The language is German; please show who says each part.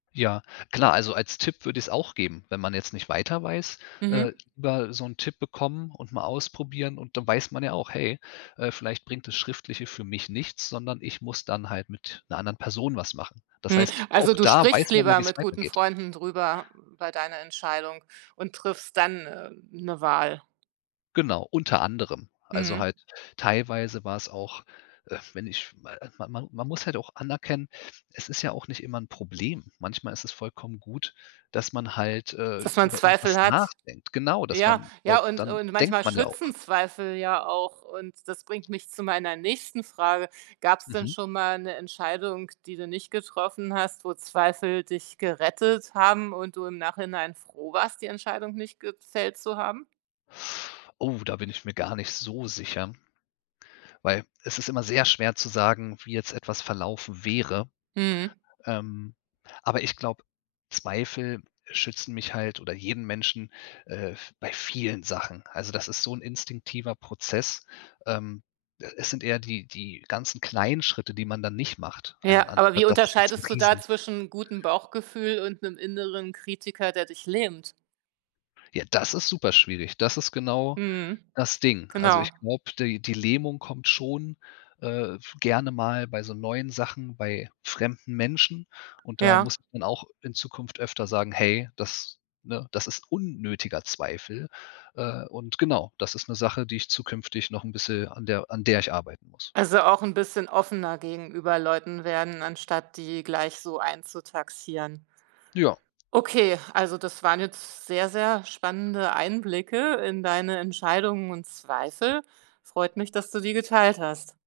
Speaker 1: Ja, klar, also als Tipp würde ich's auch geben, wenn man jetzt nicht weiter weiß,
Speaker 2: Mhm.
Speaker 1: äh, über so 'n Tipp bekommen und mal ausprobieren und dann weiß man ja auch: „Hey, äh, vielleicht bringt das Schriftliche für mich nichts, sondern ich muss dann halt mit 'ner anderen Person was machen.“ Das
Speaker 2: Mhm,
Speaker 1: heißt,
Speaker 2: also,
Speaker 1: auch
Speaker 2: du
Speaker 1: da
Speaker 2: sprichst
Speaker 1: weiß man ja,
Speaker 2: lieber
Speaker 1: wie es
Speaker 2: mit guten
Speaker 1: weitergeht.
Speaker 2: Freunden drüber bei deiner Entscheidung und triffst dann, äh, 'ne Wahl?
Speaker 1: Genau, unter anderem. Also,
Speaker 2: Mhm.
Speaker 1: halt teilweise war es auch, äh, wenn ich mal man man. man muss halt auch anerkennen: Es ist ja auch nicht immer 'n Problem. Manchmal ist es vollkommen gut, dass man halt, äh,
Speaker 2: Dass man
Speaker 1: über irgendwas
Speaker 2: Zweifel hat.
Speaker 1: nachdenkt, genau, dass
Speaker 2: Ja,
Speaker 1: man weil
Speaker 2: ja und
Speaker 1: dann
Speaker 2: und
Speaker 1: denkt
Speaker 2: manchmal
Speaker 1: man ja
Speaker 2: schützen
Speaker 1: auch.
Speaker 2: Zweifel ja auch und das bringt mich zu meiner nächsten Frage. Gab's denn
Speaker 1: Mhm.
Speaker 2: schon mal 'ne Entscheidung, die du nicht getroffen hast, wo Zweifel dich gerettet haben und du im Nachhinein froh warst, die Entscheidung nicht gefällt zu haben?
Speaker 1: Oh, da bin ich mir gar nicht so sicher weil es ist immer sehr schwer zu sagen, wie jetzt etwas verlaufen wäre,
Speaker 2: Mhm.
Speaker 1: ähm, aber ich glaube, Zweifel schützen mich halt oder jeden Menschen, äh, v bei vielen Sachen. Also, das ist so 'n instinktiver Prozess. Ähm, äh, es sind eher die die ganzen kleinen Schritte, die man dann nicht macht.
Speaker 2: Ja,
Speaker 1: Einen,
Speaker 2: aber wie
Speaker 1: [unintelligible] das ist jetzt 'n
Speaker 2: unterscheidest du da
Speaker 1: Riesen
Speaker 2: zwischen gutem Bauchgefühl und 'nem inneren Kritiker, der dich lähmt?
Speaker 1: Ja, das ist super schwierig, das ist genau
Speaker 2: Mhm,
Speaker 1: das Ding. Also,
Speaker 2: genau.
Speaker 1: ich glaube, die die Lähmung kommt schon, äh, f gerne mal bei so neuen Sachen, bei fremden Menschen und da
Speaker 2: Ja.
Speaker 1: muss man auch in Zukunft öfter sagen: „Hey, das ne, das ist unnötiger Zweifel“, äh, und genau, das ist 'ne Sache, die ich zukünftig noch bisschen an der an der ich arbeiten muss.
Speaker 2: Also, auch 'n bisschen offener gegenüber Leuten werden, anstatt die gleich so einzutaxieren.
Speaker 1: Ja.
Speaker 2: Okay, also das waren jetzt sehr, sehr spannende Einblicke in deine Entscheidungen und Zweifel. Freut mich, dass du die geteilt hast.